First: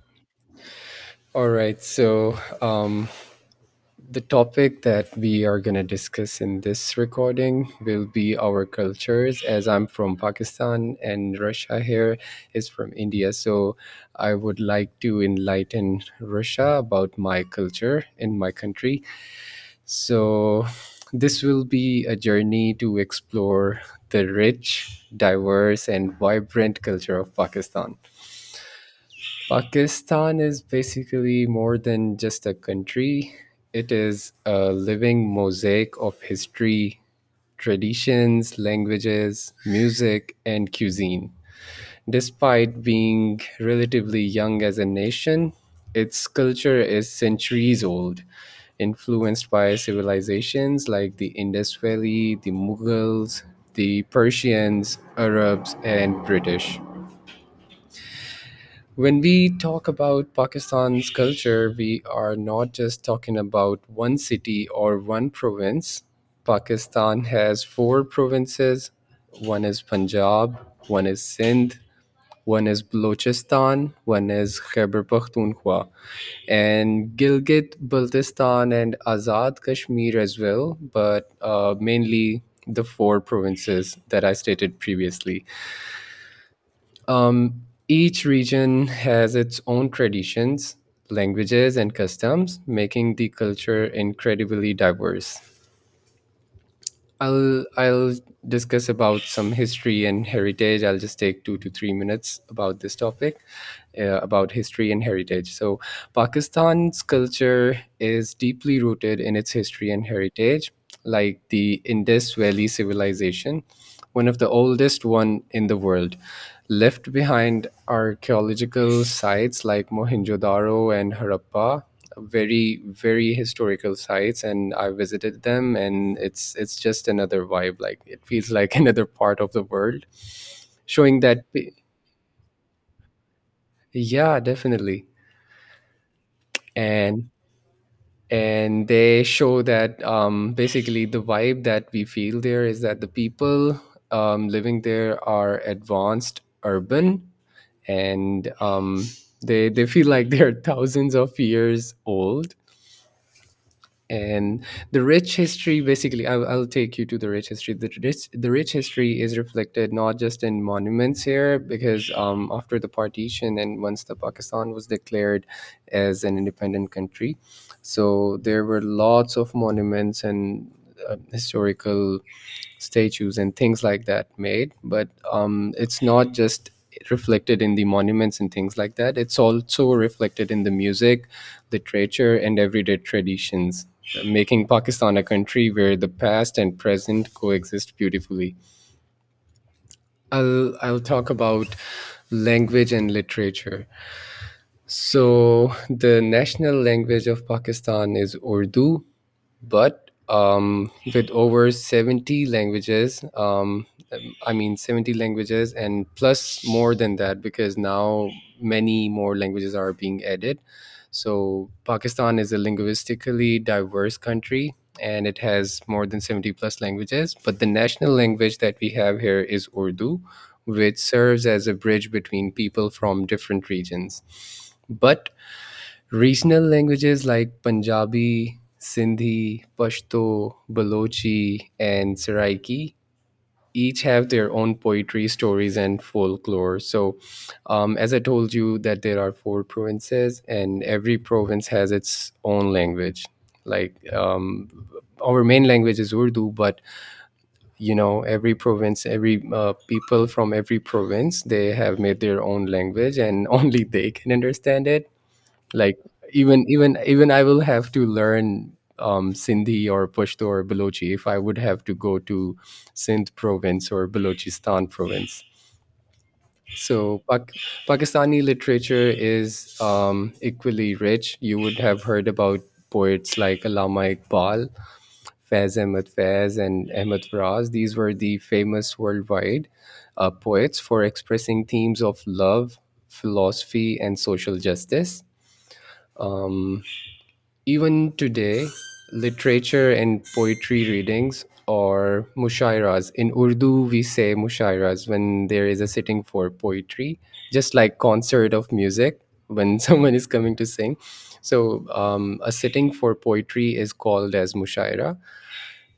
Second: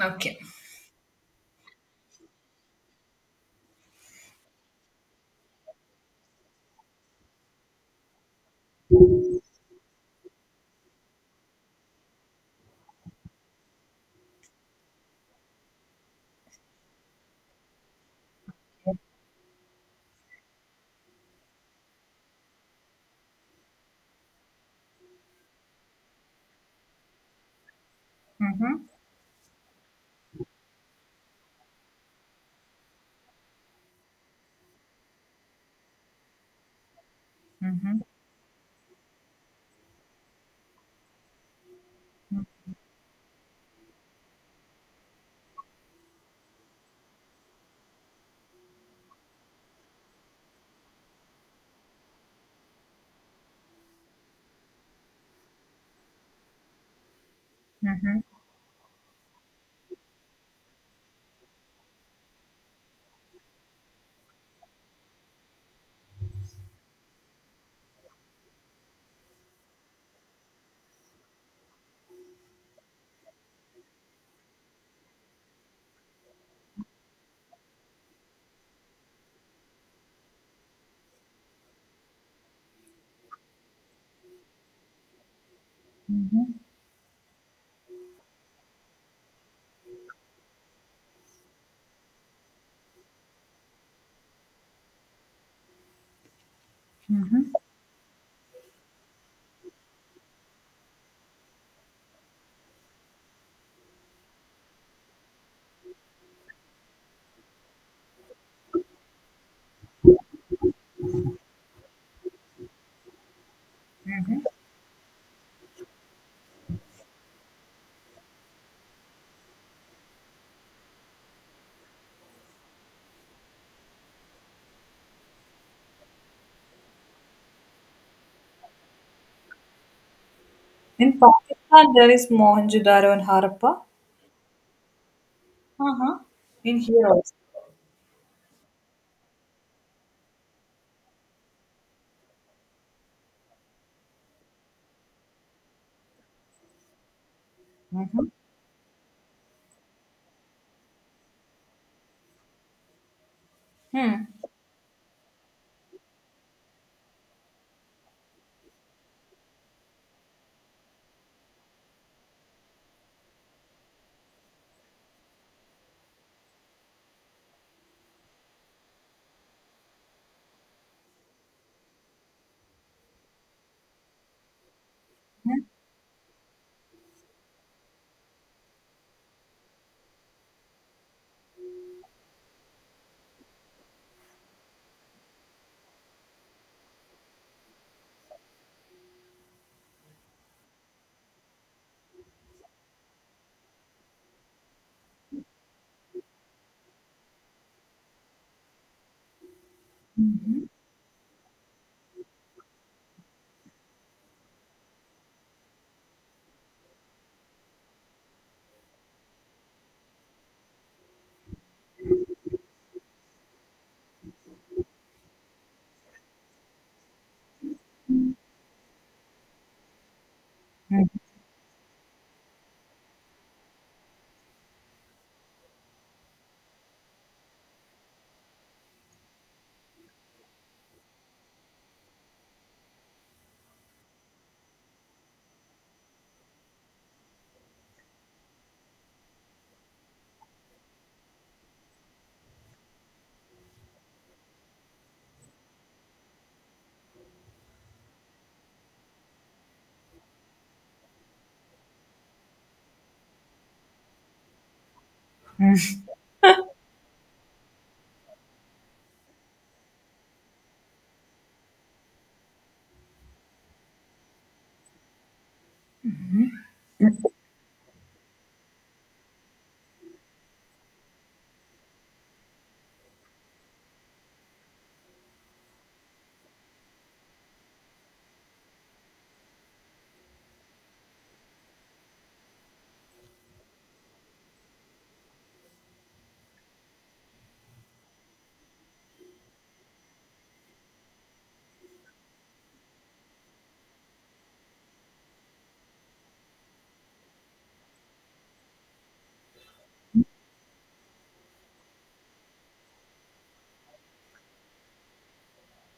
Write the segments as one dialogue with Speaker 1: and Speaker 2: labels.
Speaker 1: Okay.
Speaker 2: All right, so the topic that we are going to discuss in this recording will be our cultures, as I'm from Pakistan and Russia here is from India. So I would like to enlighten Russia about my culture in my country. So this will be a journey to explore the rich, diverse, and vibrant culture of Pakistan.
Speaker 1: Mhm,
Speaker 2: Pakistan is basically more than just a country. It is a living mosaic of history,
Speaker 1: mhm,
Speaker 2: traditions, languages, music, and cuisine.
Speaker 1: mhm,
Speaker 2: Despite being relatively young as a nation, its culture is centuries old, influenced by civilizations like the Indus Valley, the Mughals, the Persians, Arabs, and British.
Speaker 1: mhm,
Speaker 2: When we talk about Pakistan's culture, we are not just talking about one city or one province. Pakistan has four provinces, one is Punjab, one is Sindh, one is Balochistan, one is Khyber Pakhtunkhwa, and Gilgit Baltistan and Azad Kashmir as well, but mainly the four provinces that I stated previously.
Speaker 1: mhm,
Speaker 2: Um, each region has its own traditions, languages, and customs, making the culture incredibly diverse.
Speaker 1: mhm,
Speaker 2: I'll discuss about some history and heritage. I'll just take 2 to 3 minutes about this topic, about history and heritage. So, Pakistan's culture is deeply rooted in its history and heritage, like the Indus Valley civilization, one of
Speaker 1: mhm.
Speaker 2: the oldest one in the world, left behind archaeological sites like Mohenjo-daro and Harappa, very historical sites, and I visited them and it's just another vibe, like it feels like another part of the world,
Speaker 1: In
Speaker 2: showing that
Speaker 1: Pakistan, there is Mohenjo-daro and Harappa.
Speaker 2: yeah, definitely.
Speaker 1: Uh-huh. In here
Speaker 2: and
Speaker 1: also.
Speaker 2: and they show that basically the vibe that we feel there is that the people, living there, are advanced urban
Speaker 1: Mm-hmm.
Speaker 2: and they feel like they're thousands of years old.
Speaker 1: Mm-hmm.
Speaker 2: And the rich history, basically, I'll take you to the rich history. The rich history is reflected not just in monuments here, because after the partition and once the Pakistan was declared as an independent country, so there were lots of monuments and historical statues and things like that made, but it's not just reflected in the monuments and things like that, it's also reflected in the music, literature, and everyday traditions, making Pakistan a country where the past and present coexist beautifully. I'll talk about language and literature. So the national language of Pakistan is Urdu, but with over 70 languages, I mean 70 languages and plus more than that, because now many more languages are being added. So Pakistan is a linguistically diverse country and it has more than 70 plus languages, but the national language that we have here is Urdu, which serves as a bridge between people from different regions. But regional languages like Punjabi, Sindhi, Pashto, Balochi, and Saraiki each have their own poetry, stories, and folklore. So, as I told you, that there are four provinces, and every province has its own language. Like our main language is Urdu, but you know, every province, every people from every province, they have made their own language, and only they can understand it, like even I will have to learn Sindhi or Pashto or Balochi if I would have to go to Sindh province or Balochistan province. So
Speaker 1: Mm-hmm.
Speaker 2: Pakistani literature is equally rich. You would have heard about poets like Allama Iqbal, Faiz Ahmad Faiz, and Ahmad Raz. These were the famous worldwide poets for expressing themes of love, philosophy, and social justice. Um, Even today, literature and poetry readings, or mushairas. In Urdu, we say mushairas when there is a sitting for poetry, just like concert of music when someone is coming to sing. So a sitting for poetry is called as mushaira.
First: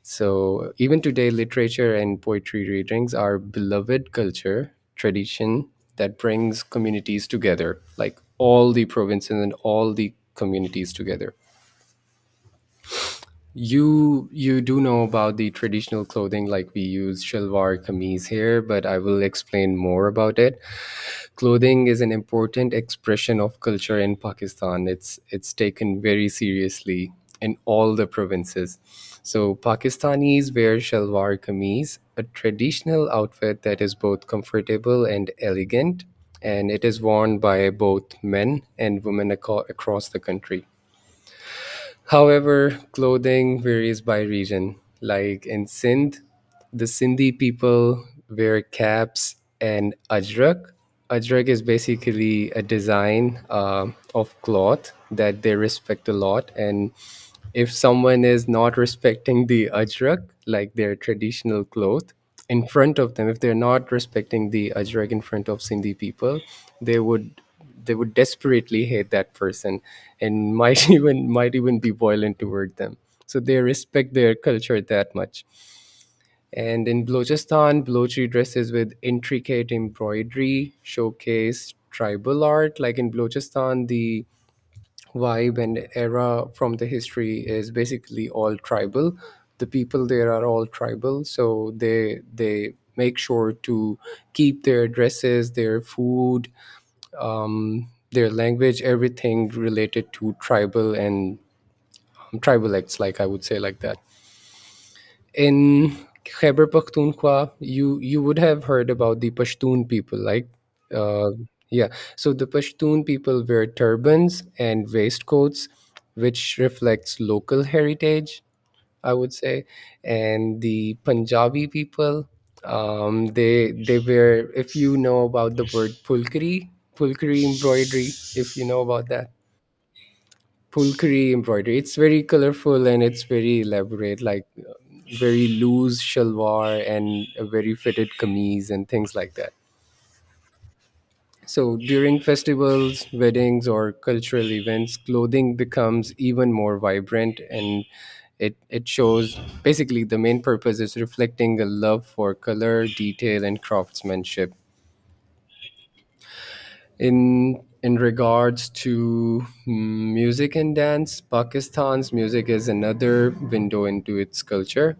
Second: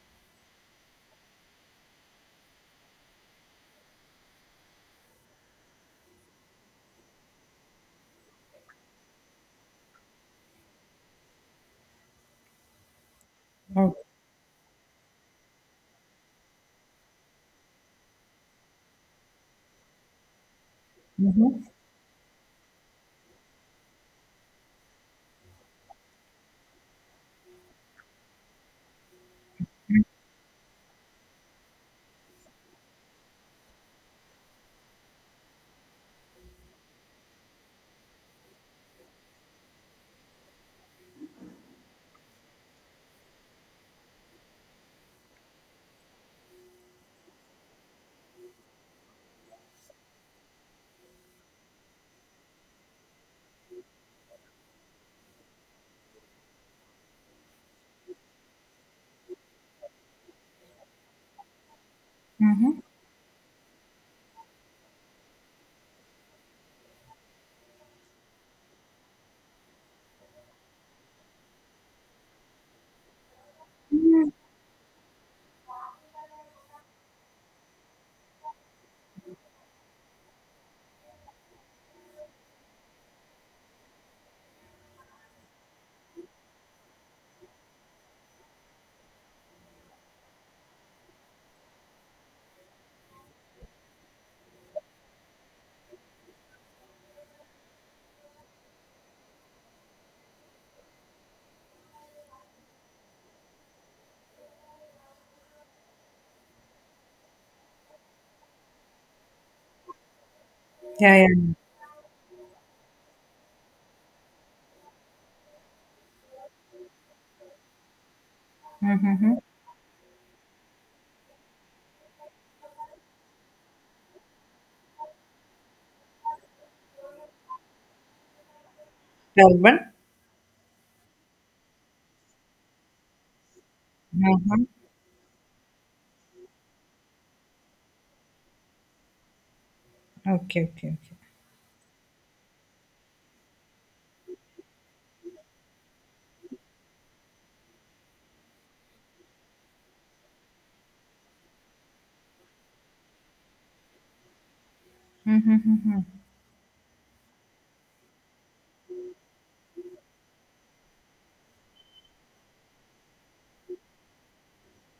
Speaker 2: So even today, literature and poetry readings are beloved culture tradition that brings communities together, like all the provinces and all the communities together.
Speaker 1: Oh.
Speaker 2: You do know about the traditional clothing, like we use shalwar kameez here, but I will explain more about it.
Speaker 1: Mm-hmm.
Speaker 2: Clothing is an important expression of culture in Pakistan. It's taken very seriously in all the provinces. So Pakistanis wear shalwar kameez, a traditional outfit that is both comfortable and elegant, and it is worn by both men and women across the country. However, clothing varies by region. Like in Sindh, the Sindhi people wear caps and ajrak. Ajrak is basically a design of cloth that they respect a lot. And if someone is not respecting the ajrak, like their traditional cloth, in
Speaker 1: Mm-hmm.
Speaker 2: front of them, if they're not respecting the ajrak in front of Sindhi people, they would they would desperately hate that person, and might even be violent toward them. So they respect their culture that much. And in Balochistan, Balochi dresses with intricate embroidery showcase tribal art. Like in Balochistan, the vibe and era from the history is basically all tribal. The people there are all tribal, so they make sure to keep their dresses, their food, their language, everything related to tribal and tribal acts, like I would say, like that. In Khyber Pakhtunkhwa, you would have heard about the Pashtun people, like
Speaker 1: Yeah, yeah.
Speaker 2: uh, yeah. So the Pashtun people wear turbans and waistcoats, which reflects local heritage, I would
Speaker 1: Mm-hmm.
Speaker 2: say. And the Punjabi people, they wear. If you know about the word pulkari, pulkari embroidery, if you know about that,
Speaker 1: Durban.
Speaker 2: pulkari embroidery, it's very colorful and it's very elaborate, like
Speaker 1: Mm-hmm.
Speaker 2: very loose shalwar and a very fitted kameez and things like that.
Speaker 1: Okay, okay, okay.
Speaker 2: So during festivals, weddings, or cultural events, clothing becomes even more vibrant, and it shows, basically the main purpose is reflecting a love for color, detail, and craftsmanship.
Speaker 1: Mm-hmm. Mm-hmm.
Speaker 2: In regards to music and dance, Pakistan's music is another window into its culture.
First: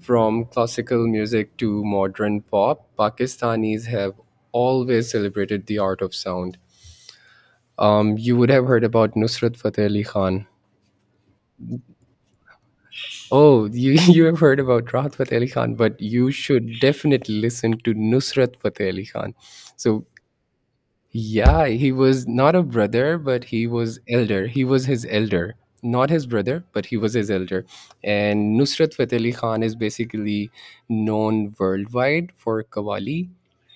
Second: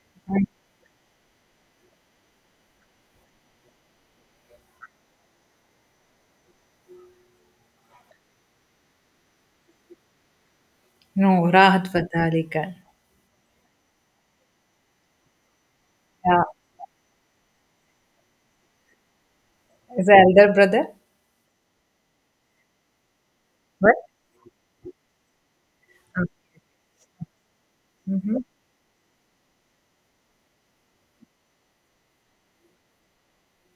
Speaker 2: From classical music to modern pop, Pakistanis have always celebrated the art of sound. You would have heard about Nusrat Fateh Ali Khan.
Speaker 1: No, Rahat Fateh Ali Khan.
Speaker 2: Oh, you you have heard about Rahat Fateh Ali Khan, but you
Speaker 1: Yeah.
Speaker 2: should definitely listen to Nusrat Fateh Ali Khan. So
Speaker 1: Is the elder brother?
Speaker 2: yeah, he was not a brother, but he
Speaker 1: What?
Speaker 2: was elder. He was his elder, not his brother, but he was his elder.
Speaker 1: Mm-hmm.
Speaker 2: And Nusrat Fateh Ali Khan is basically known worldwide for Qawwali,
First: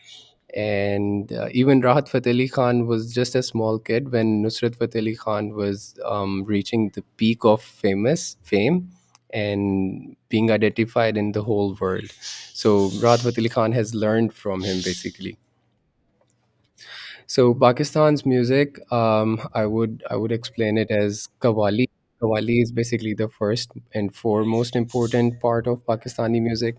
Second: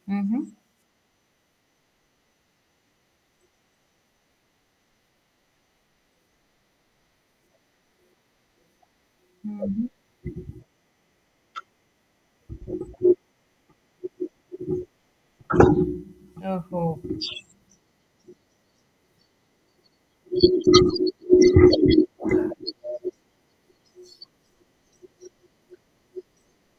Speaker 1: Mm-hmm.
Speaker 2: and even Rahat Fateh Ali Khan was just a small kid when Nusrat Fateh Ali Khan was reaching the peak of famous fame
Speaker 1: Mm-hmm.
Speaker 2: and being identified in the whole world. So Rahat Fateh Ali Khan has learned from him basically.
Speaker 1: Oh.
Speaker 2: So Pakistan's music, I would explain it as Qawwali. Qawwali is basically the first and foremost important part of Pakistani music,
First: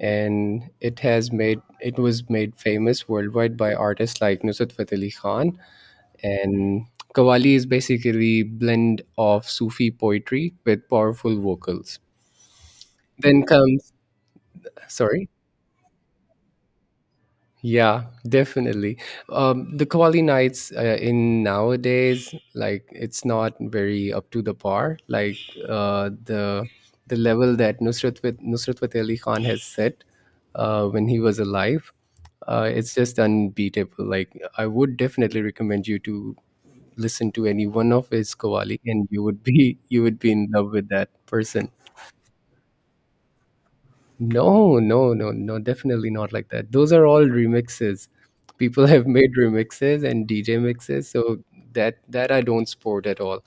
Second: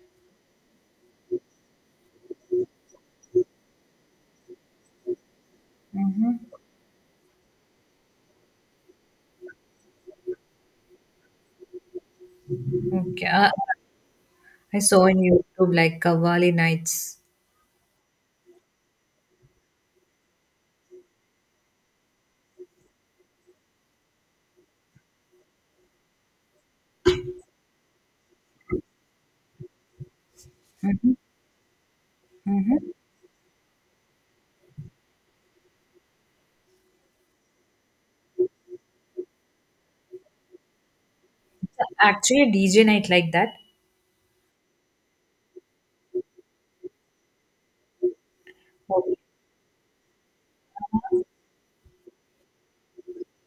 Speaker 2: and it was made famous worldwide by artists like Nusrat Fateh Ali Khan.
Speaker 1: Mm-hmm.
Speaker 2: And Qawwali is basically blend of Sufi poetry with powerful vocals. Then
Speaker 1: Okay.
Speaker 2: comes,
Speaker 1: I saw in
Speaker 2: sorry,
Speaker 1: YouTube like Kavali nights.
Speaker 2: yeah, definitely. The Kawali Nights, in nowadays, like it's not very up to the par. Like uh, the the level that Nusrat with Nusrat Fateh Ali Khan has set, when
Speaker 1: Mm-hmm.
Speaker 2: he was alive,
Speaker 1: Mm-hmm.
Speaker 2: it's just unbeatable. Like I would definitely recommend you to listen to any one of his Kawali, and you would be you would be in love with that person.
Speaker 1: Actually, a DJ night like that.
Speaker 2: No, no, no, no, definitely not like that. Those are all remixes. People have made remixes and DJ mixes, so that I don't support at all.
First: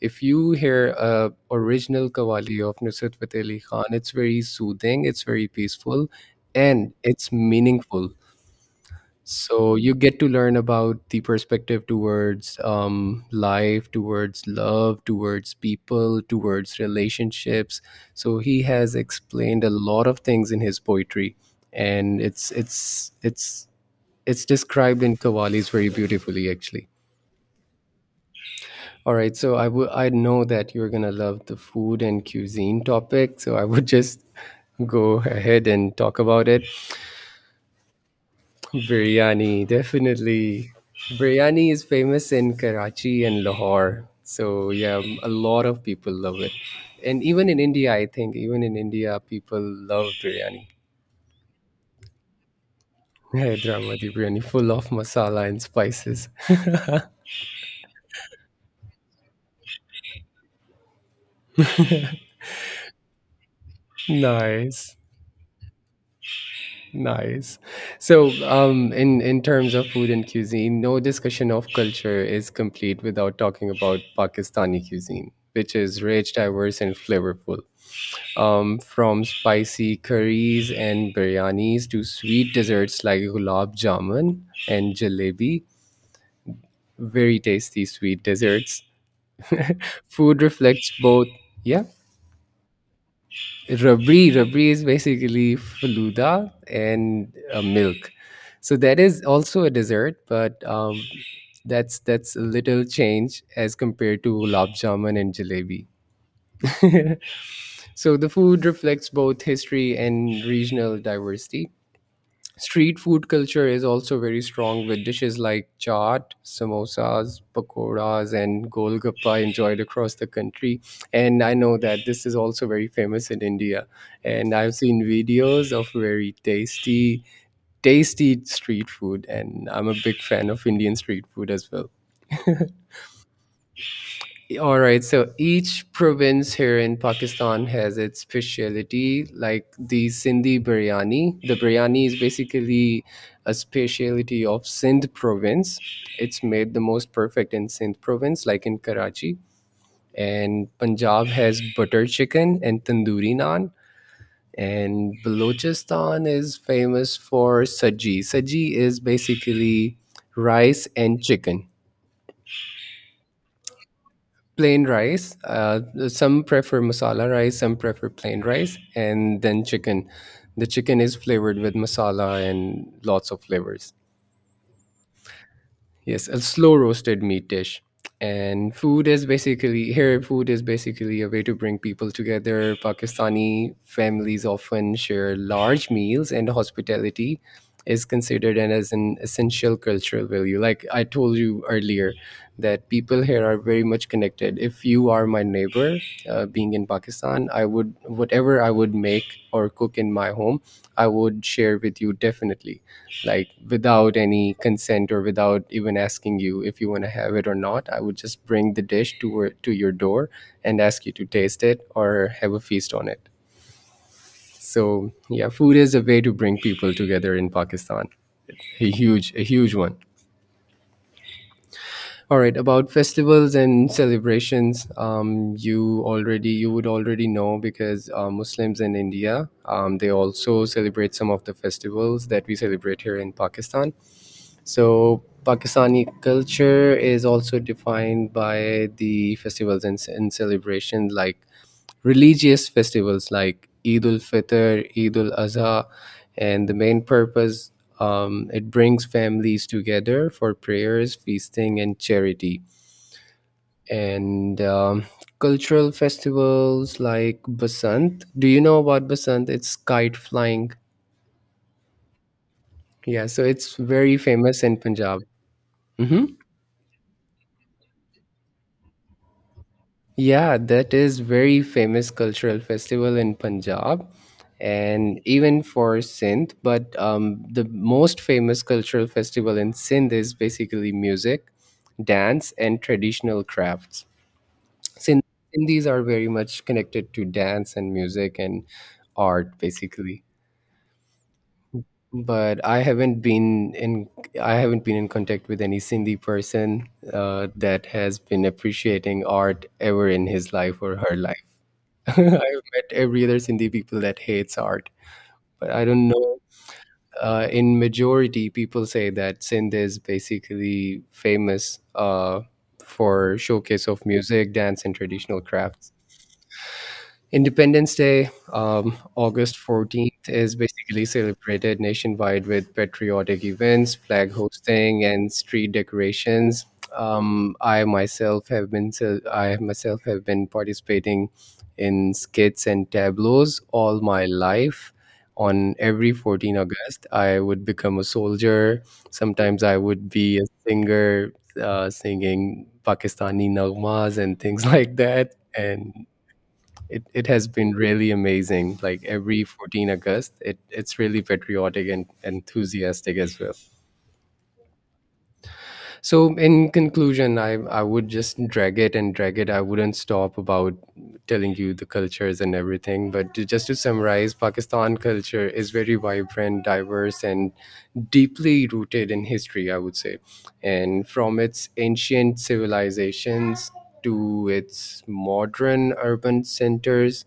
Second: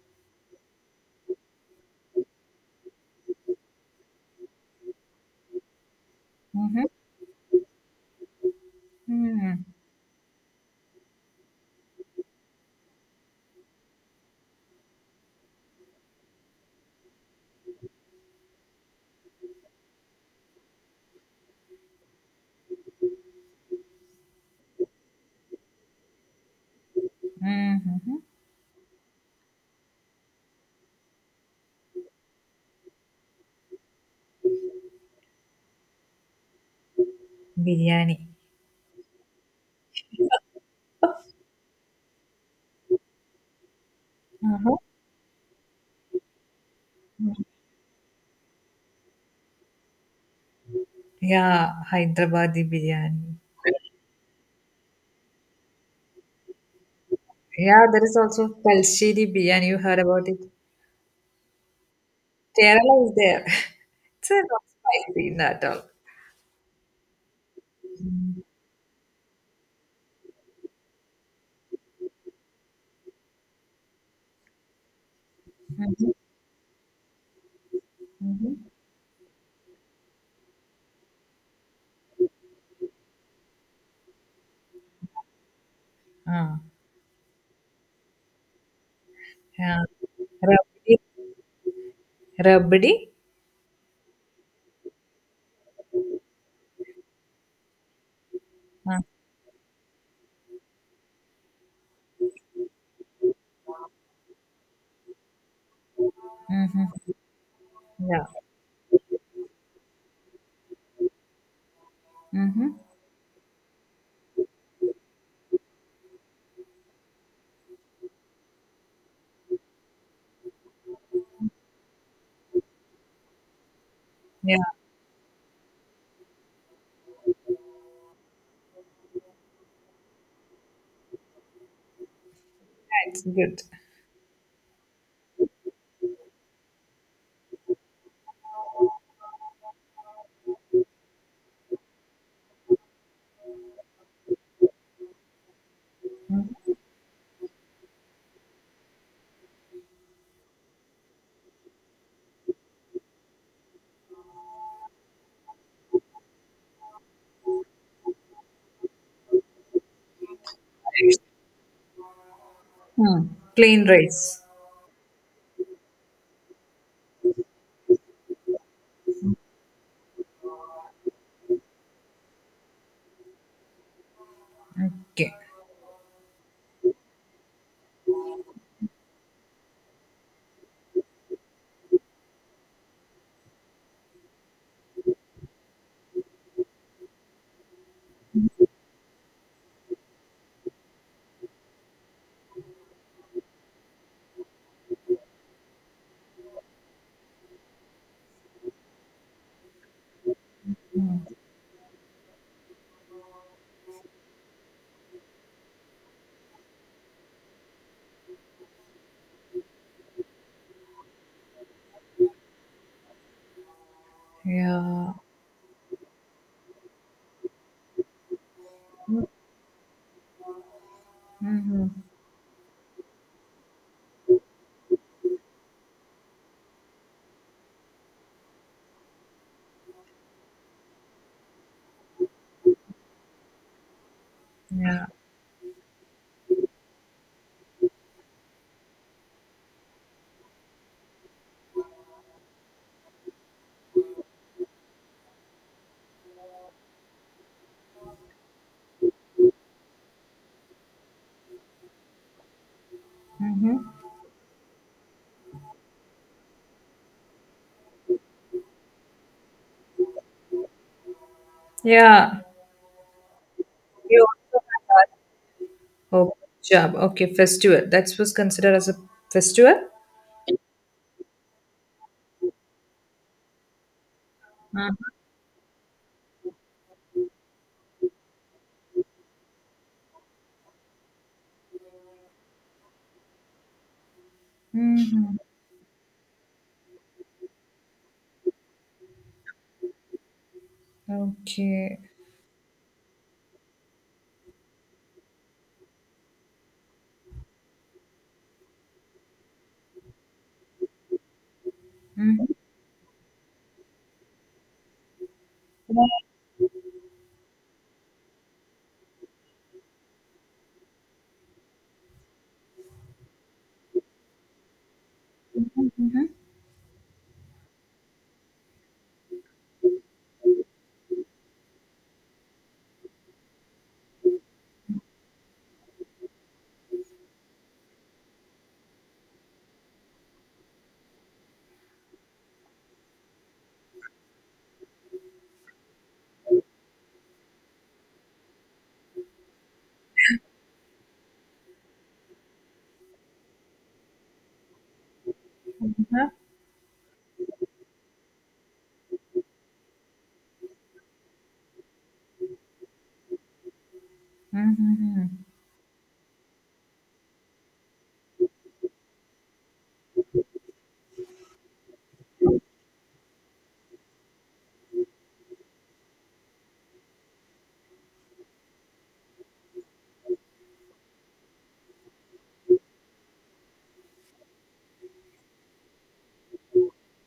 Speaker 2: If you hear a original Qawwali of Nusrat Fateh Ali Khan, it's very soothing, it's very peaceful,
Speaker 1: Mm-hmm.
Speaker 2: and it's meaningful.
Speaker 1: Mm-hmm.
Speaker 2: So you get to learn about the perspective towards life, towards love, towards people, towards relationships. So he has explained a lot of things in his poetry, and it's described in Kavali's very beautifully, actually.
Speaker 1: Mm-hmm.
Speaker 2: All right, so I know that you're gonna love the food and cuisine topic, so I would just go ahead and talk about it.
Speaker 1: Biryani.
Speaker 2: Biryani, definitely. Biryani is famous in Karachi and Lahore. So,
Speaker 1: Uh-huh.
Speaker 2: yeah, a lot of people love it. And even in India, I think, even in India, people love biryani.
Speaker 1: Yeah, Hyderabadi biryani.
Speaker 2: Hyderabadi biryani, full of masala and spices.
Speaker 1: Yeah, there is also Talsheri biryani. You heard about it? Kerala is there. It's not
Speaker 2: Nice.
Speaker 1: spicy at all.
Speaker 2: Nice. So, in terms of food and cuisine, no discussion of culture is complete without talking about Pakistani cuisine, which is
Speaker 1: Mm-hmm.
Speaker 2: rich, diverse, and flavorful.
Speaker 1: Mm-hmm.
Speaker 2: From spicy curries and biryanis to sweet desserts like gulab jamun and jalebi.
Speaker 1: Ah.
Speaker 2: Very tasty sweet desserts.
Speaker 1: Yeah.
Speaker 2: Food reflects
Speaker 1: Rabdi.
Speaker 2: both, yeah.
Speaker 1: Rabdi.
Speaker 2: Rabri, rabri is basically faluda and milk. So that
Speaker 1: Uh,
Speaker 2: is also a dessert, but that's a little change as compared to gulab jamun and jalebi.
Speaker 1: mm-hmm.
Speaker 2: so
Speaker 1: Yeah.
Speaker 2: the food reflects both history and regional diversity.
Speaker 1: Mm-hmm.
Speaker 2: Street food culture is also very strong with dishes like chaat, samosas, pakoras, and golgappa enjoyed across the country. And I know that this is also very famous in India. And
Speaker 1: Yeah,
Speaker 2: I've seen videos of very tasty street food. And I'm a big fan of Indian street food as well.
Speaker 1: it's good.
Speaker 2: All right, so each province here in Pakistan has its specialty, like the Sindhi biryani. The biryani is basically a specialty of Sindh province. It's made the most perfect in Sindh province, like in Karachi. And Punjab has butter chicken and tandoori naan. And Balochistan is famous for saji. Saji is basically rice and chicken,
Speaker 1: Hmm. Plain rice.
Speaker 2: plain rice. Some prefer masala rice, some prefer plain rice, and then chicken. The chicken is flavored with masala and lots of flavors.
Speaker 1: Okay.
Speaker 2: Yes, a slow roasted meat dish. And food is basically a way to bring people together. Pakistani families often share large meals, and hospitality is considered and as an essential cultural value. Like I told you earlier, that people here are very much connected. If you are my neighbor, being in Pakistan, I would, whatever I would make or cook in my home, I
Speaker 1: Hmm.
Speaker 2: would share with you definitely, like without any consent or without even asking you if you want to have it or not. I would just bring the dish to to your door and ask you to taste it or have a feast on it. So
Speaker 1: Yeah.
Speaker 2: yeah, food is a way to bring people together in Pakistan. A huge one.
Speaker 1: Mm-hmm.
Speaker 2: All right, about festivals and celebrations, you would already know because Muslims in India, they also celebrate some of the festivals that we celebrate here in Pakistan.
Speaker 1: Yeah.
Speaker 2: So Pakistani culture is also defined by the festivals and celebrations like religious festivals like Eid ul Fitr, Eid ul Azha, and the main purpose, it brings families together for prayers, feasting, and charity.
Speaker 1: Mm-hmm.
Speaker 2: And cultural festivals like Basant. Do you know about Basant? It's kite flying.
Speaker 1: Yeah.
Speaker 2: Yeah, so it's very
Speaker 1: You
Speaker 2: famous
Speaker 1: also
Speaker 2: in
Speaker 1: had that.
Speaker 2: Punjab.
Speaker 1: Oh,
Speaker 2: Mhm.
Speaker 1: job. Okay, festival. That was considered as a festival.
Speaker 2: Yeah, that is very famous cultural festival in Punjab and even for Sindh. But the most famous cultural festival in Sindh is basically music, dance, and traditional crafts. Sindh-
Speaker 1: Mm-hmm.
Speaker 2: Sindhis are very much connected to dance and music and art, basically.
Speaker 1: Okay.
Speaker 2: But I haven't been in contact with any Sindhi person that has been appreciating art ever in his life or her life.
Speaker 1: Mm-hmm.
Speaker 2: I've met every other Sindhi people that hates art, but I don't know. In majority, people say that Sindh is basically famous for showcase of music, dance, and traditional crafts.
Speaker 1: Mm-hmm.
Speaker 2: Independence Day, August 14th, is basically celebrated nationwide with patriotic events, flag hosting, and street decorations. I myself have been participating in skits and tableaus all my life. On every 14th August, I would become a soldier. Sometimes I would be a singer, singing Pakistani nagmas and things like that. And
Speaker 1: Mm-hmm.
Speaker 2: it has been really amazing. Like every 14th August, it's really patriotic and enthusiastic as well.
Speaker 1: Mm-hmm.
Speaker 2: So in conclusion, I would just drag it and drag it. I wouldn't stop about telling you the cultures and everything. But just to summarize, Pakistan culture is very vibrant, diverse, and deeply rooted in history, I would say. And from its ancient civilizations to its modern urban centers,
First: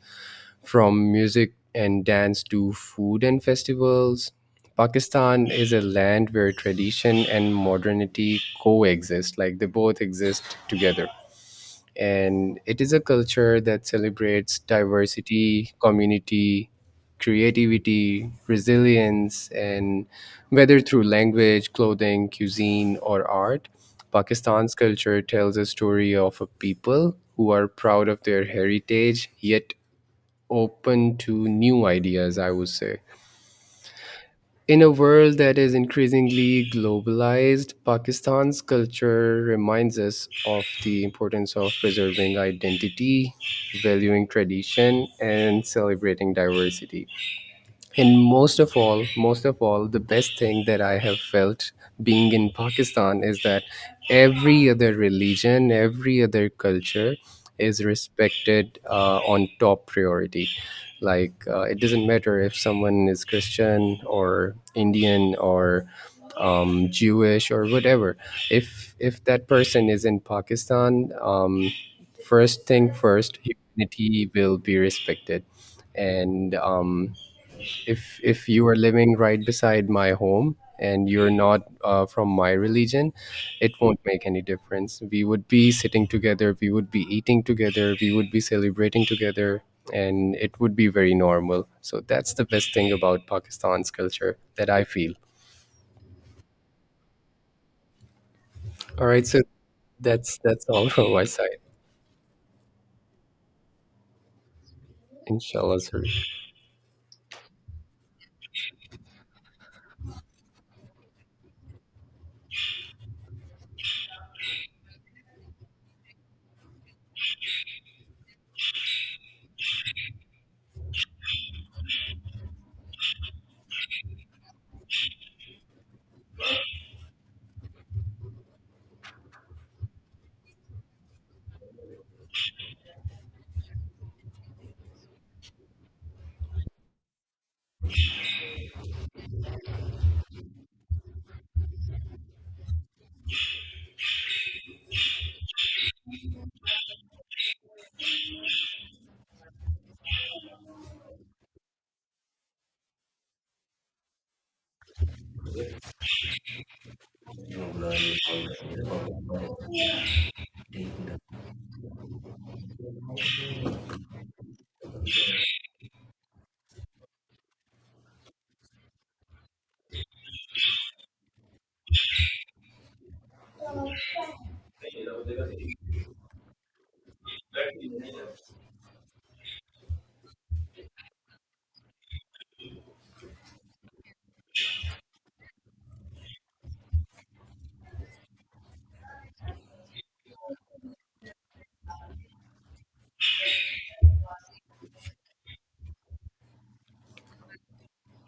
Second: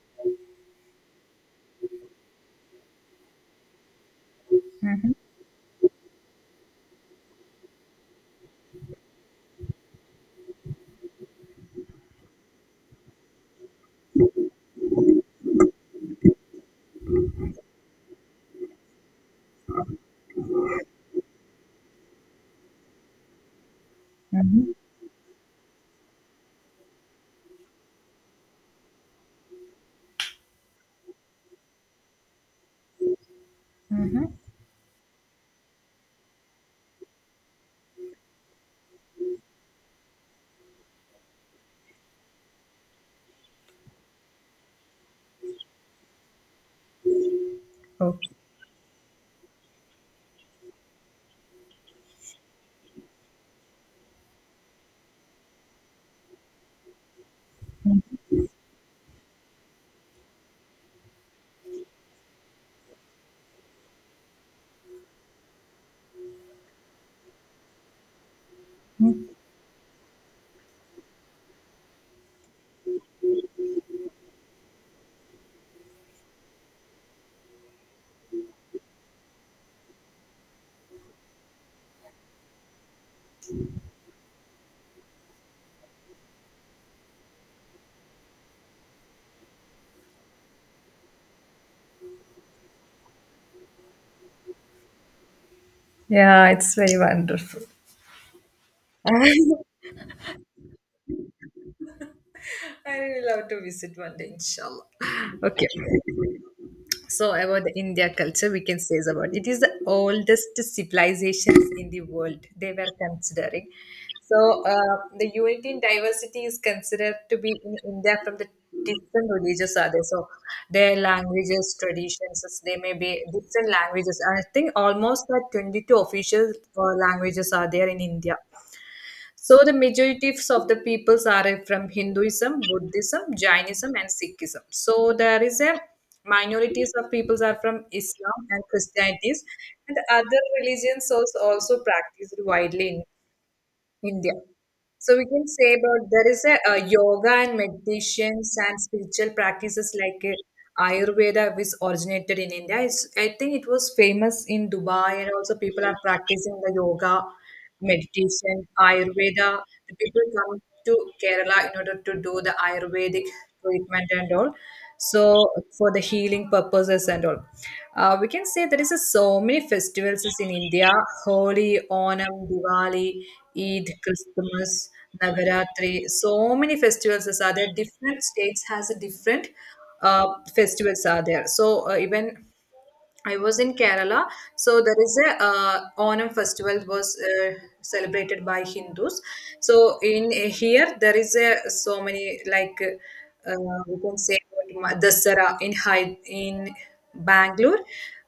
Speaker 2: from music and dance to food and festivals, Pakistan is a land where tradition and modernity coexist, like they both exist together. And it is a culture that celebrates diversity, community, creativity, resilience, and whether through language, clothing, cuisine, or art, Pakistan's culture tells a story of a people who are proud of their heritage yet open to new ideas, I would say.
Speaker 1: Mm-hmm.
Speaker 2: In a world that is increasingly globalized, Pakistan's culture reminds us of the importance of preserving identity, valuing tradition, and celebrating diversity. And
Speaker 1: Okay.
Speaker 2: most of all, the best thing that I have felt being in Pakistan is that every other religion, every other culture is respected on top priority. It doesn't matter if someone is Christian or Indian or Jewish or whatever. If that person is in Pakistan, first thing first, humanity will be respected. And if you are living right beside my home and you're not from my religion, it won't make any difference. We would be sitting together, we would be eating together, we would be celebrating together, and it would be very normal. So that's the best thing about Pakistan's culture that I feel.
Speaker 1: Yeah, it's very wonderful.
Speaker 2: All right, so that's all from my side.
Speaker 1: I really love to visit one day, inshallah. Okay.
Speaker 2: Inshallah, sir.
Speaker 1: So about the India culture, we can say is about it is the oldest civilizations in the world. They were considering. So the unity in diversity is considered to be in India from the different religions are there. So their languages, traditions, as they may be different languages. I think almost like 22 official languages are there in India. So the majorities of the peoples are from Hinduism, Buddhism, Jainism, and Sikhism. So there is a minorities of peoples are from Islam and Christianities, and other religions also practiced widely in India. So we can say about there is a, yoga and meditations and spiritual practices like Ayurveda, which originated in India. It's, I think it was famous in Dubai, and also people are practicing the yoga, meditation, Ayurveda. The people come to Kerala in order to do the Ayurvedic treatment and all, so for the healing purposes and all. We can say there is a, so many festivals is in India: Holi, Onam, Diwali, Eid, Christmas, Navaratri. So many festivals is are there, different states has a different uh, festivals are there. So even I was in Kerala, so there is a Onam festival was celebrated by Hindus. So in here there is a so many like we can say about Dasara in Bangalore.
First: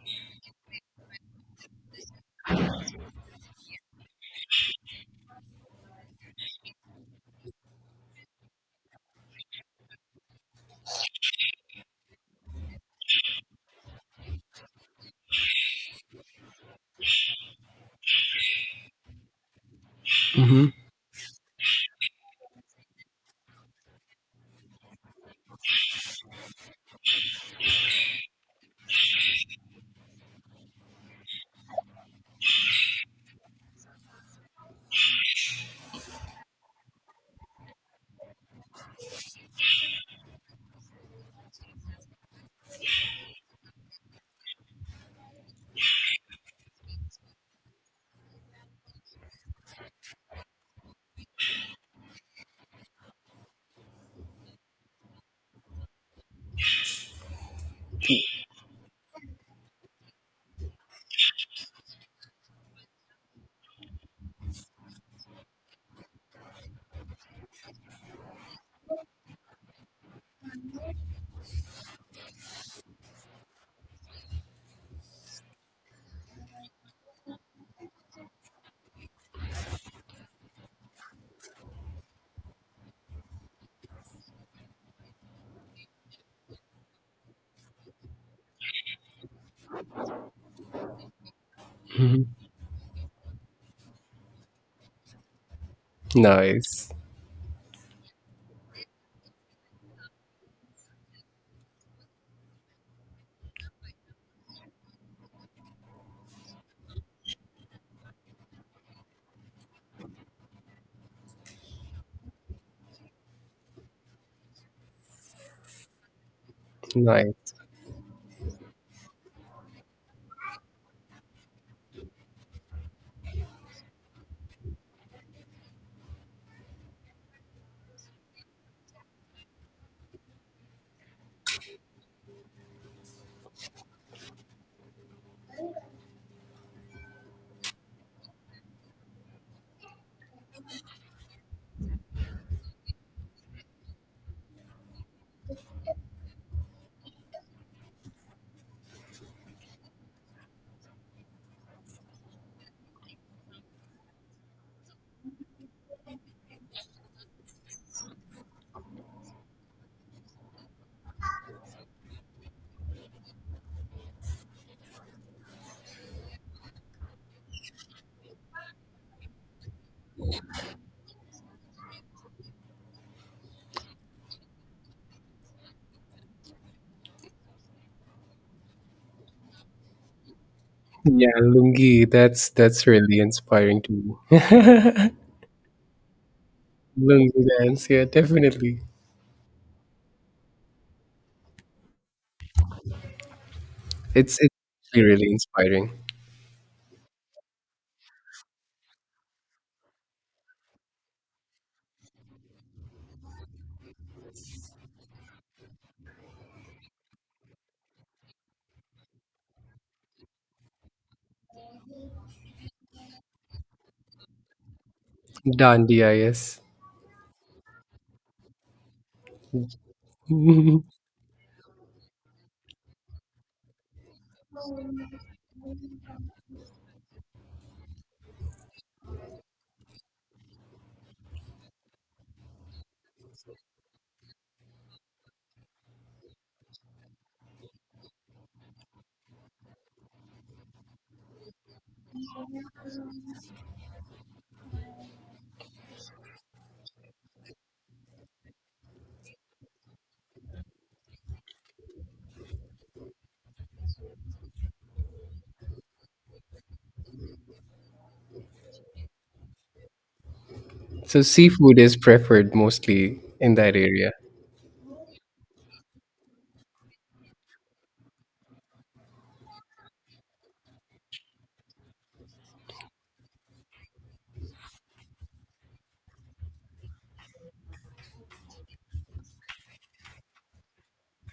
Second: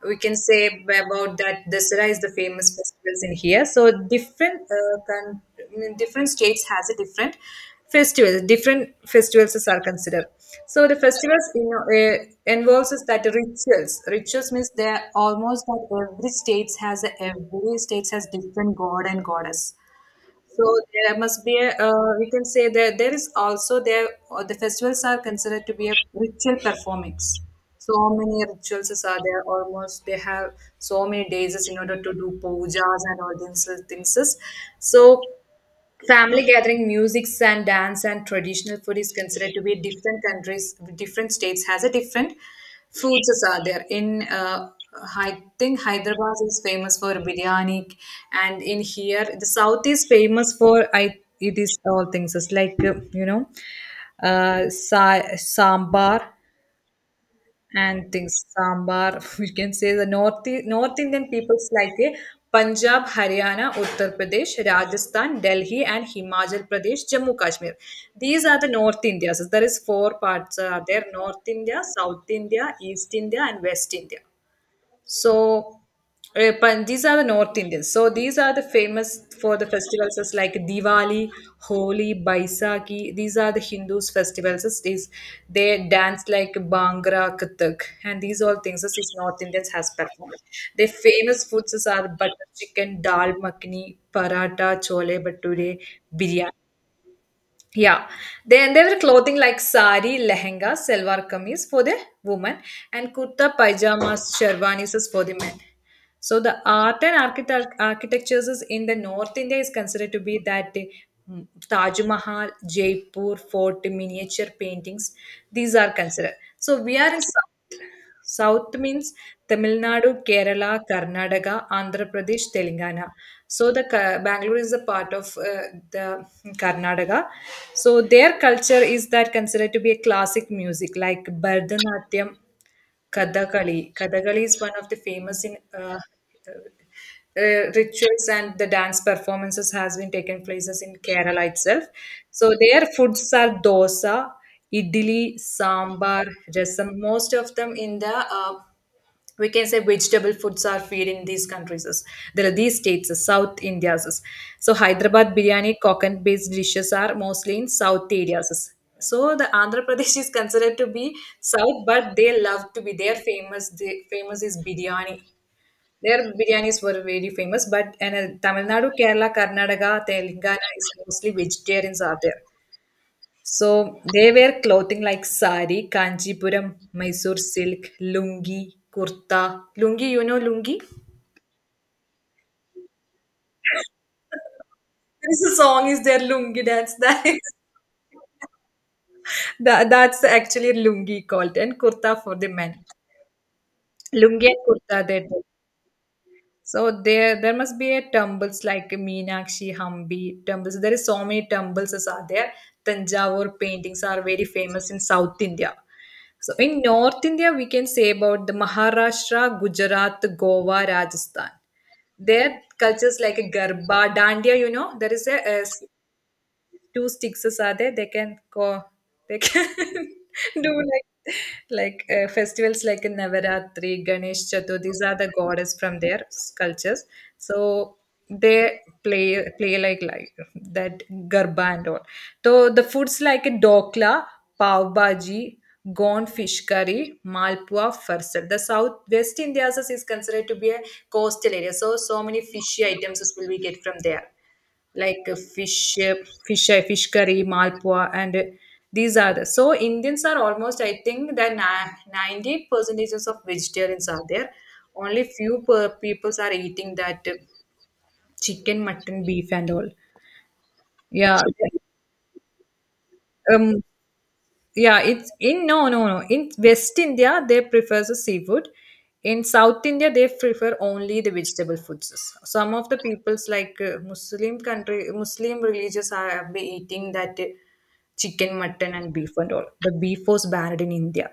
Speaker 1: We can say about that Dasara is the famous festivals in here. So different different states has a different festivals. Different festivals are considered. So the festivals, you know, involves is that rituals. Rituals means they're almost that every states has different god and goddess. So
Speaker 2: Hmm.
Speaker 1: there must be a we can say that there is also there the festivals are considered to be a ritual performance. So many rituals is are there, almost they have so many days is in order to do pujas and all these things. Is. So family gathering, musics and dance and traditional food is considered to be different countries, different states has a different foods as are there. In I think Hyderabad is famous for biryani, and in here the south is famous for I. It is all things it's like you know, sambar and things sambar. We can say the north indian peoples like a Punjab, Haryana, Uttar Pradesh, Rajasthan, Delhi, and Himachal Pradesh, Jammu Kashmir. These are the north indias. There is four parts are there: north India, south India, east India, and west India. So, these are the North Indians. So, these are the famous for the festivals as like Diwali, Holi, Baisakhi. These are the Hindus' festivals. As these, they dance like Bhangra, Kathak, and these all things as these North Indians has performed. Their famous foods as are
Speaker 2: Hmm.
Speaker 1: butter chicken, dal makhani, paratha, chole bhature, biryani.
Speaker 2: Nice.
Speaker 1: Yeah, then they were clothing like sari, lehenga, selwar kameez for the women, and kurta, pajamas, sherwanis is for the men. So the art and architectures is in the North India is considered to be that the mm, Taj Mahal, Jaipur fort, miniature paintings. These are considered. So we are in South.
Speaker 2: Nice.
Speaker 1: South means Tamil Nadu, Kerala, Karnataka, Andhra Pradesh, Telangana. So the Bangalore is a part of the Karnataka. So their culture is that considered to be a classic music like Bharatanatyam, Kathakali. Kathakali is one of the famous in uh, rituals and the dance performances has been taken places in Kerala itself. So their foods are dosa, idli, sambar, rasam. Most of them in the we can say vegetable foods are feed in these countries is- there are these states is south India's is. So Hyderabad biryani, coconut based dishes are mostly in south areas is. So the Andhra Pradesh is considered to be south, but they love to be their famous famous is biryani, their biryanis were very famous. But and Tamil Nadu, Kerala, Karnataka, Telangana is mostly vegetarians are there. So they wear clothing like sari, kanchipuram, Mysore silk, lungi, kurta. Lungi, you know Lungi?
Speaker 2: Yeah, lungi, that's really inspiring to me.
Speaker 1: There's a song is there lungi dance. That is,
Speaker 2: Lungi dance. Yeah, definitely.
Speaker 1: that, that's actually lungi called and kurta for the men.
Speaker 2: It's
Speaker 1: Lungi
Speaker 2: it's
Speaker 1: and
Speaker 2: actually
Speaker 1: kurta they
Speaker 2: really
Speaker 1: do.
Speaker 2: inspiring.
Speaker 1: So there must be a temples like Meenakshi, Hampi temples. There is so many temples are there. Tanjavur paintings are very famous in South India. So in North India, we can say about the Maharashtra, Gujarat, Goa, Rajasthan. Their cultures like a Garba, Dandiya, you know, there is a,
Speaker 2: Dandiya, yes.
Speaker 1: two sticks are there, they can go, they can do like festivals like in Navaratri, Ganesh Chaturthi, these are the goddess from their cultures. So they play like that garba and all. So the foods like dokla, pav bhaji, gone fish curry, malpua, farsal. The South West India also is considered to be a coastal area, so so many fishy items will we get from there like fish curry, malpua, and these are the so Indians are almost, I think that 90 percentages of vegetarians are there, only few per peoples are eating that chicken, mutton, beef, and all.
Speaker 2: So
Speaker 1: Yeah.
Speaker 2: seafood is preferred mostly in that
Speaker 1: Um,
Speaker 2: area.
Speaker 1: yeah, it's in no, no, no, in west India they prefer the seafood, in south India they prefer only the vegetable foods. Some of the peoples like muslim religious are be eating that chicken, mutton, and beef, and all. The beef was banned in India,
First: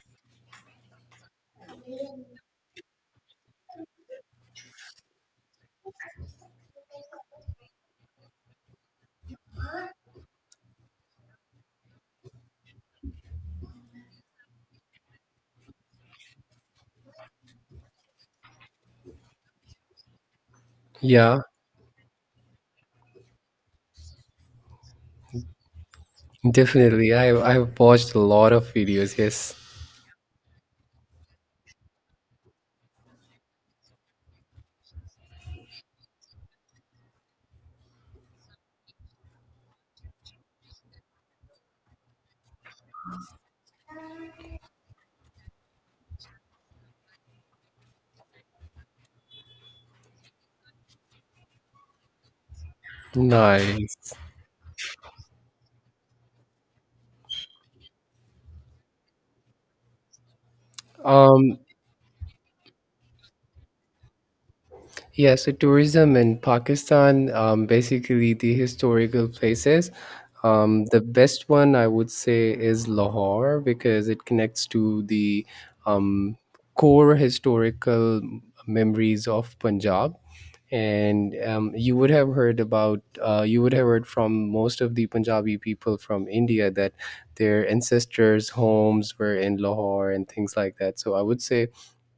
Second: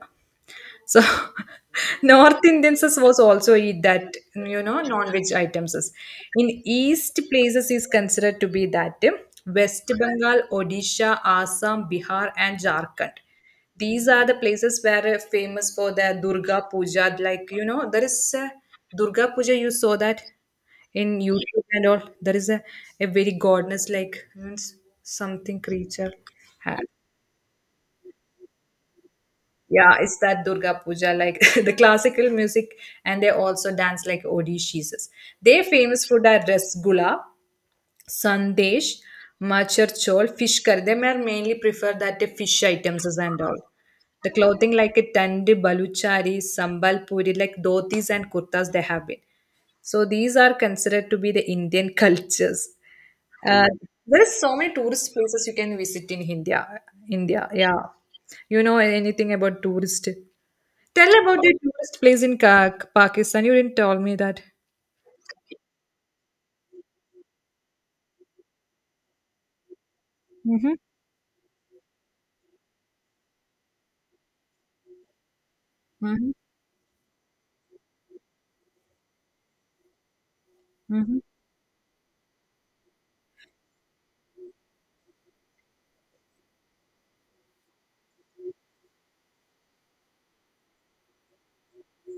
Speaker 1: so North Indians is was also eat that, you know, non-veg items. Is. In East places is considered to be that West Bengal, Odisha, Assam, Bihar, and Jharkhand. These are the places where famous for their Durga Puja. Like, you know, there is a Durga Puja. You saw that in
Speaker 2: Yeah,
Speaker 1: YouTube and all. There is a very goddess like, means something creature.
Speaker 2: definitely. I've watched a lot of videos. Yes.
Speaker 1: Yeah, it's that Durga Puja, like the classical music, and they also dance like Odishes. Their famous food are rasgulla, sandesh, machar chol, fish curry. They may mainly prefer that the fish items is and all. The clothing like a tandi, baluchari, sambalpuri, like dhotis and kurtas they have been. So these are considered to be the Indian cultures. Uh,
Speaker 2: Nice.
Speaker 1: there is so many tourist places you can visit in India. India, yeah. You know anything about tourist? Tell about the
Speaker 2: Um,
Speaker 1: tourist place in Pakistan. You didn't tell me that.
Speaker 2: Yeah, so tourism in Pakistan, basically the historical places.
Speaker 1: Mm-hmm.
Speaker 2: The best one I would say is Lahore because it connects to the
Speaker 1: Mm-hmm.
Speaker 2: um, core historical memories of Punjab.
Speaker 1: Mm-hmm.
Speaker 2: And you would have heard about, you would have heard from most of the Punjabi people from India that their ancestors' homes were in Lahore and things like that. So I would say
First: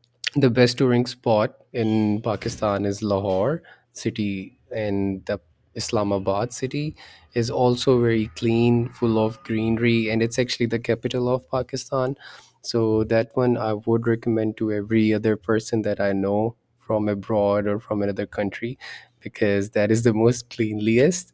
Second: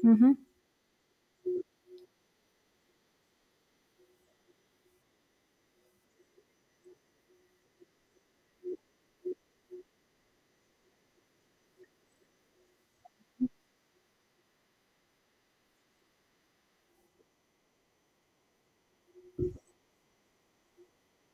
Speaker 1: Mm-hmm.
Speaker 2: the best touring spot in Pakistan is Lahore city, and the Islamabad city is also very clean, full of greenery, and it's actually the capital of Pakistan. So that one I would recommend to every other person that I know from abroad or from another country because that is the most cleanliest.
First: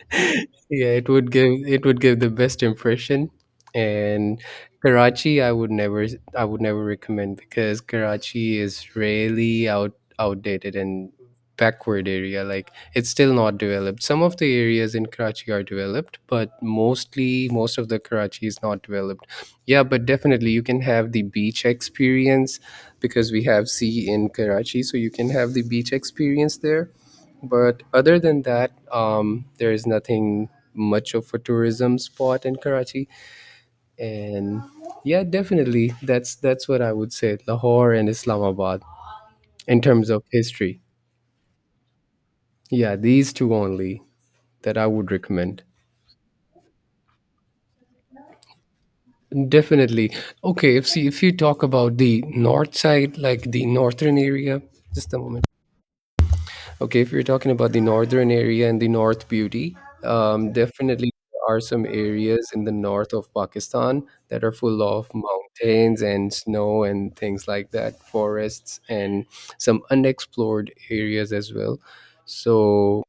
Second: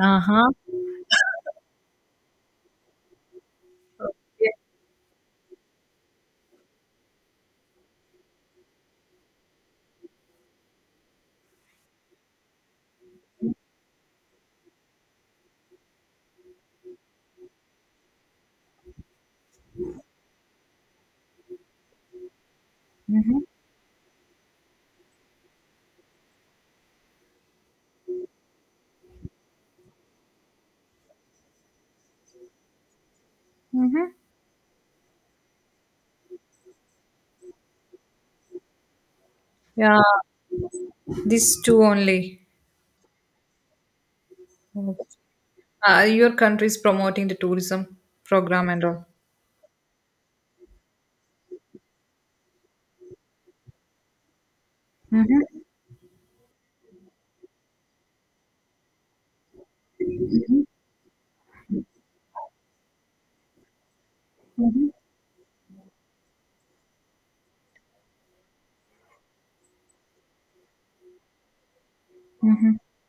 Speaker 1: Uh-huh.
Speaker 2: Yeah, it would give, it would give the best impression. And
Speaker 1: Okay.
Speaker 2: Karachi, I would never recommend because Karachi is really outdated and backward area. Like, it's still not developed. Some of the areas in Karachi are developed, but mostly most of the Karachi is not developed. Yeah, but definitely you can have the beach experience because
Speaker 1: Mm-hmm.
Speaker 2: we have sea in Karachi, so you can have the beach experience there. But other than that, there is nothing much of a tourism spot in Karachi.
Speaker 1: Mm-hmm.
Speaker 2: And yeah, definitely, that's what I would say. Lahore and Islamabad in
Speaker 1: Yeah,
Speaker 2: terms of history.
Speaker 1: these two only.
Speaker 2: Yeah, these two only that I
Speaker 1: Okay.
Speaker 2: would recommend.
Speaker 1: Your country is promoting the tourism program and all.
Speaker 2: Definitely. Okay, if you talk about the north side, like the northern area, just a moment.
Speaker 1: Mm-hmm.
Speaker 2: Okay, if you're talking about the northern area and the North Beauty, definitely there are some areas in the north of Pakistan that are full of mountains and snow and things like that, forests and some unexplored areas as well.
Speaker 1: Mm-hmm.
Speaker 2: So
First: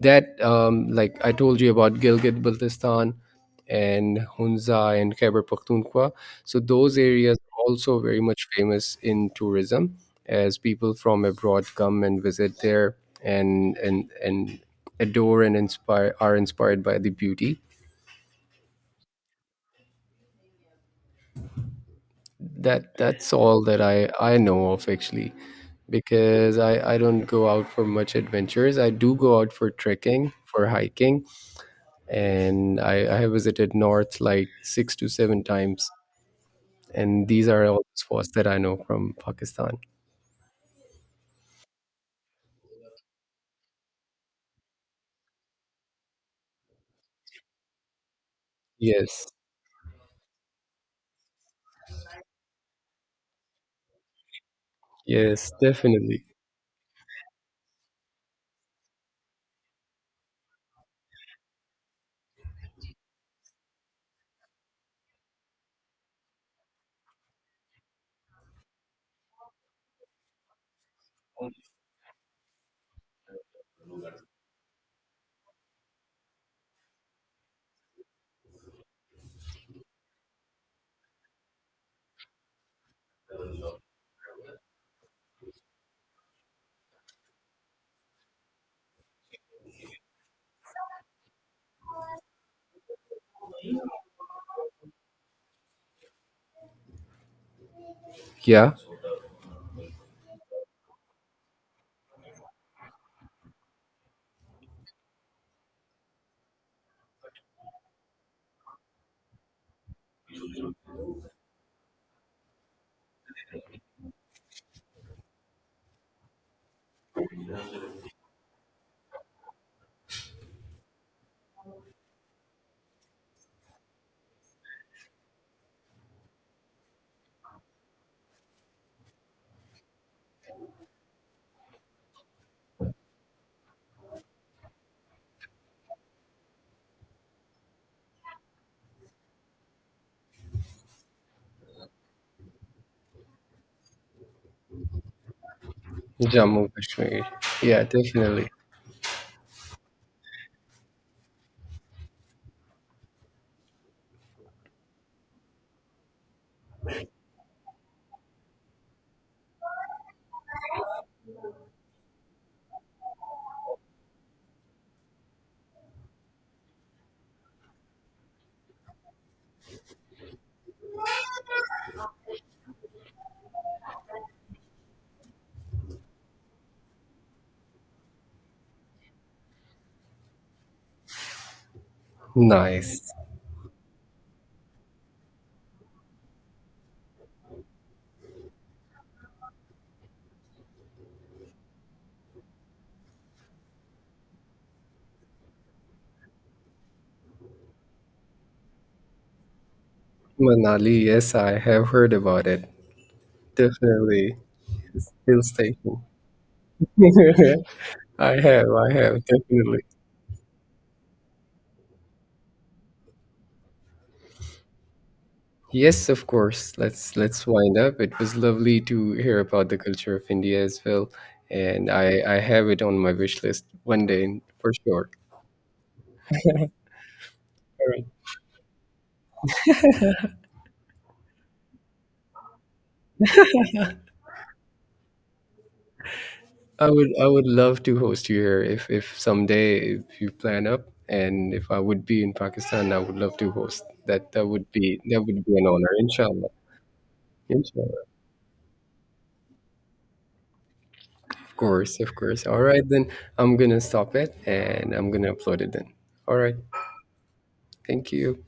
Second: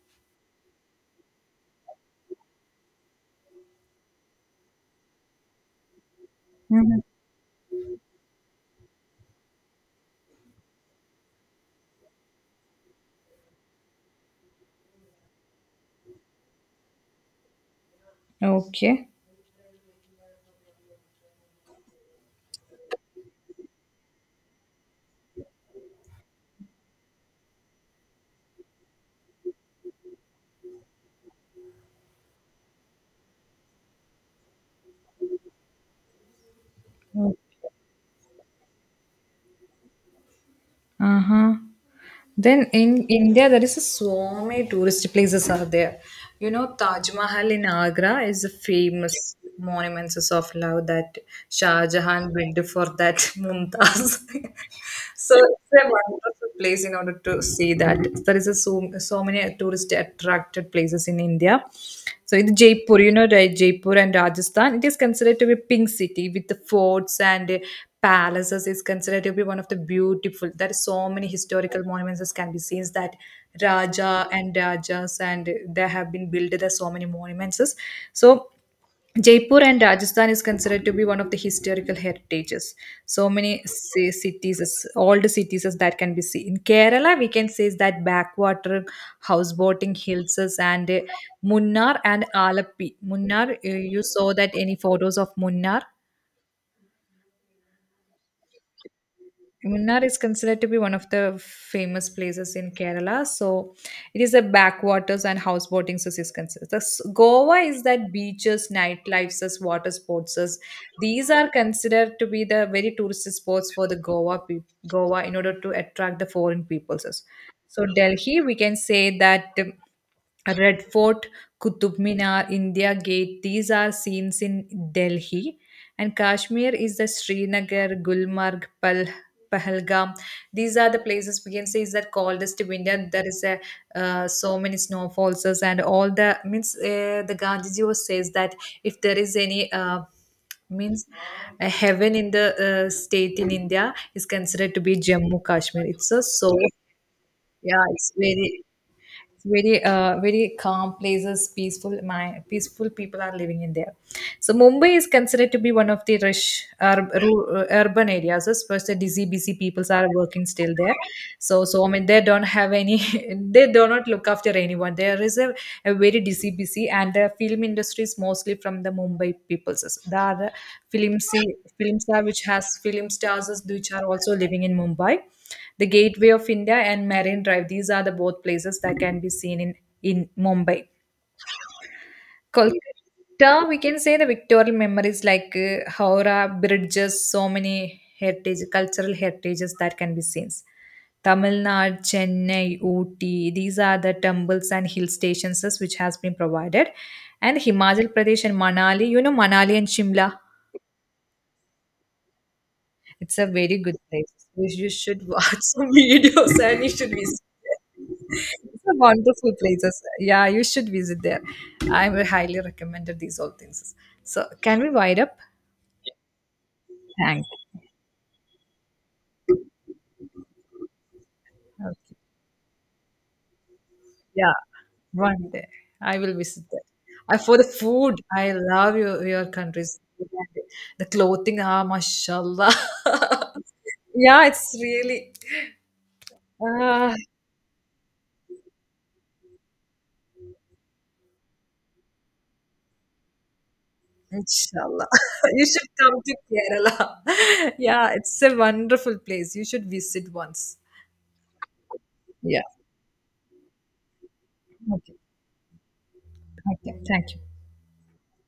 Speaker 2: that, like I told you about Gilgit-Baltistan, and Hunza and Khyber Pakhtunkhwa. So those
Speaker 1: Mm-hmm.
Speaker 2: areas are also very much famous in tourism, as people from abroad come and visit there and adore and inspired by the beauty.
Speaker 1: Okay.
Speaker 2: That's all that I know of actually because I don't go out for much adventures. I do go out for trekking, for hiking, and I have visited north like six to seven times. And these are all the sports that I know from Pakistan.
Speaker 1: Uh-huh. Then in India, there is a so many tourist places are there. You know, Taj Mahal in Agra is a
Speaker 2: Yes,
Speaker 1: famous monuments of love that Shah Jahan built for that Mumtaz. So
Speaker 2: yes,
Speaker 1: it's a
Speaker 2: definitely.
Speaker 1: wonderful place in order to see that. There is a so, so many tourist attracted places in India. So in Jaipur, you know, right, Jaipur and Rajasthan, it is considered to be a pink city with the forts and palaces is considered to be one of the beautiful. There are so many historical monuments that can be seen, that raja and rajas and there have been built, there are so many monuments. So Jaipur and Rajasthan is considered to be one of the historical heritages. So many cities, old cities is that can be seen. In Kerala, we can say is that backwater, houseboating, hills is, and Munnar and Alappi. Munnar, you saw that any photos of Munnar?
Speaker 2: Yeah,
Speaker 1: Munnar is considered to be one of the famous places in Kerala. So it is a backwaters and houseboating so is considered. The Goa is that beaches, nightlifes, as water sports. As, these are considered to be the very tourist spots for the Goa peop Goa in order to attract the foreign peoples. As. So Delhi, we can say that Red Fort, Qutub Minar, India Gate, these are scenes in Delhi. And Kashmir is the Srinagar, Gulmarg, Pahalgam. These are the places we can say is that coldest to winter. There is a so many snowfalls and all. The means the Gandhiji was says that if there is any means a heaven in the state in India is considered to be Jammu Kashmir. It's a so
Speaker 2: Jammu Kashmir. Yeah,
Speaker 1: yeah, it's
Speaker 2: definitely.
Speaker 1: very, it's very very calm places, peaceful. My peaceful people are living in there. So Mumbai is considered to be one of the rich urban areas, especially busy busy peoples are working still there. So so I mean they don't have any, they do not look after anyone. There is a very busy busy, and the film industry is mostly from the Mumbai peoples. There are the film see, film star which has film stars which are also living in Mumbai. The Gateway of India and Marine Drive. These are the both places that can be seen in Mumbai.
Speaker 2: Nice.
Speaker 1: Kolkata, we can say the Victorian memories like Howrah bridges, so many heritage, cultural heritages that can be seen. Tamil Nadu, Chennai, Ooty, these are the temples and hill stations which has been provided. And Himachal Pradesh and Manali, you know Manali and Shimla.
Speaker 2: Manali, yes, I have heard about it.
Speaker 1: It's a very good place.
Speaker 2: Definitely.
Speaker 1: You should
Speaker 2: Hill
Speaker 1: watch some
Speaker 2: station.
Speaker 1: videos and you should visit there. It's a wonderful
Speaker 2: Definitely.
Speaker 1: places. Yeah, you should visit there. I will highly recommend these all things. So can we wind up?
Speaker 2: Yes, of course. Let's
Speaker 1: Thank
Speaker 2: wind
Speaker 1: you.
Speaker 2: up. It was lovely to hear about the culture of India as well, and
Speaker 1: Okay.
Speaker 2: I have it on my wish list one day
Speaker 1: Yeah,
Speaker 2: for sure.
Speaker 1: one day I will visit there. I, for the
Speaker 2: All right.
Speaker 1: food, I love your countries. The clothing, ah, mashallah. Yeah, it's really.
Speaker 2: I would
Speaker 1: Ah.
Speaker 2: I would love to host you here if someday if you plan up and if I would be in Pakistan, I would love to host. That would be
Speaker 1: Inshallah.
Speaker 2: that would be an
Speaker 1: You should
Speaker 2: honor,
Speaker 1: come to
Speaker 2: inshallah.
Speaker 1: Kerala.
Speaker 2: Inshallah.
Speaker 1: Yeah, it's a wonderful place. You should visit once.
Speaker 2: Of course, of course. All
Speaker 1: Yeah.
Speaker 2: right then. I'm gonna stop it and I'm
Speaker 1: Okay.
Speaker 2: gonna upload it then. All right.
Speaker 1: Okay. Thank you.
Speaker 2: Thank you.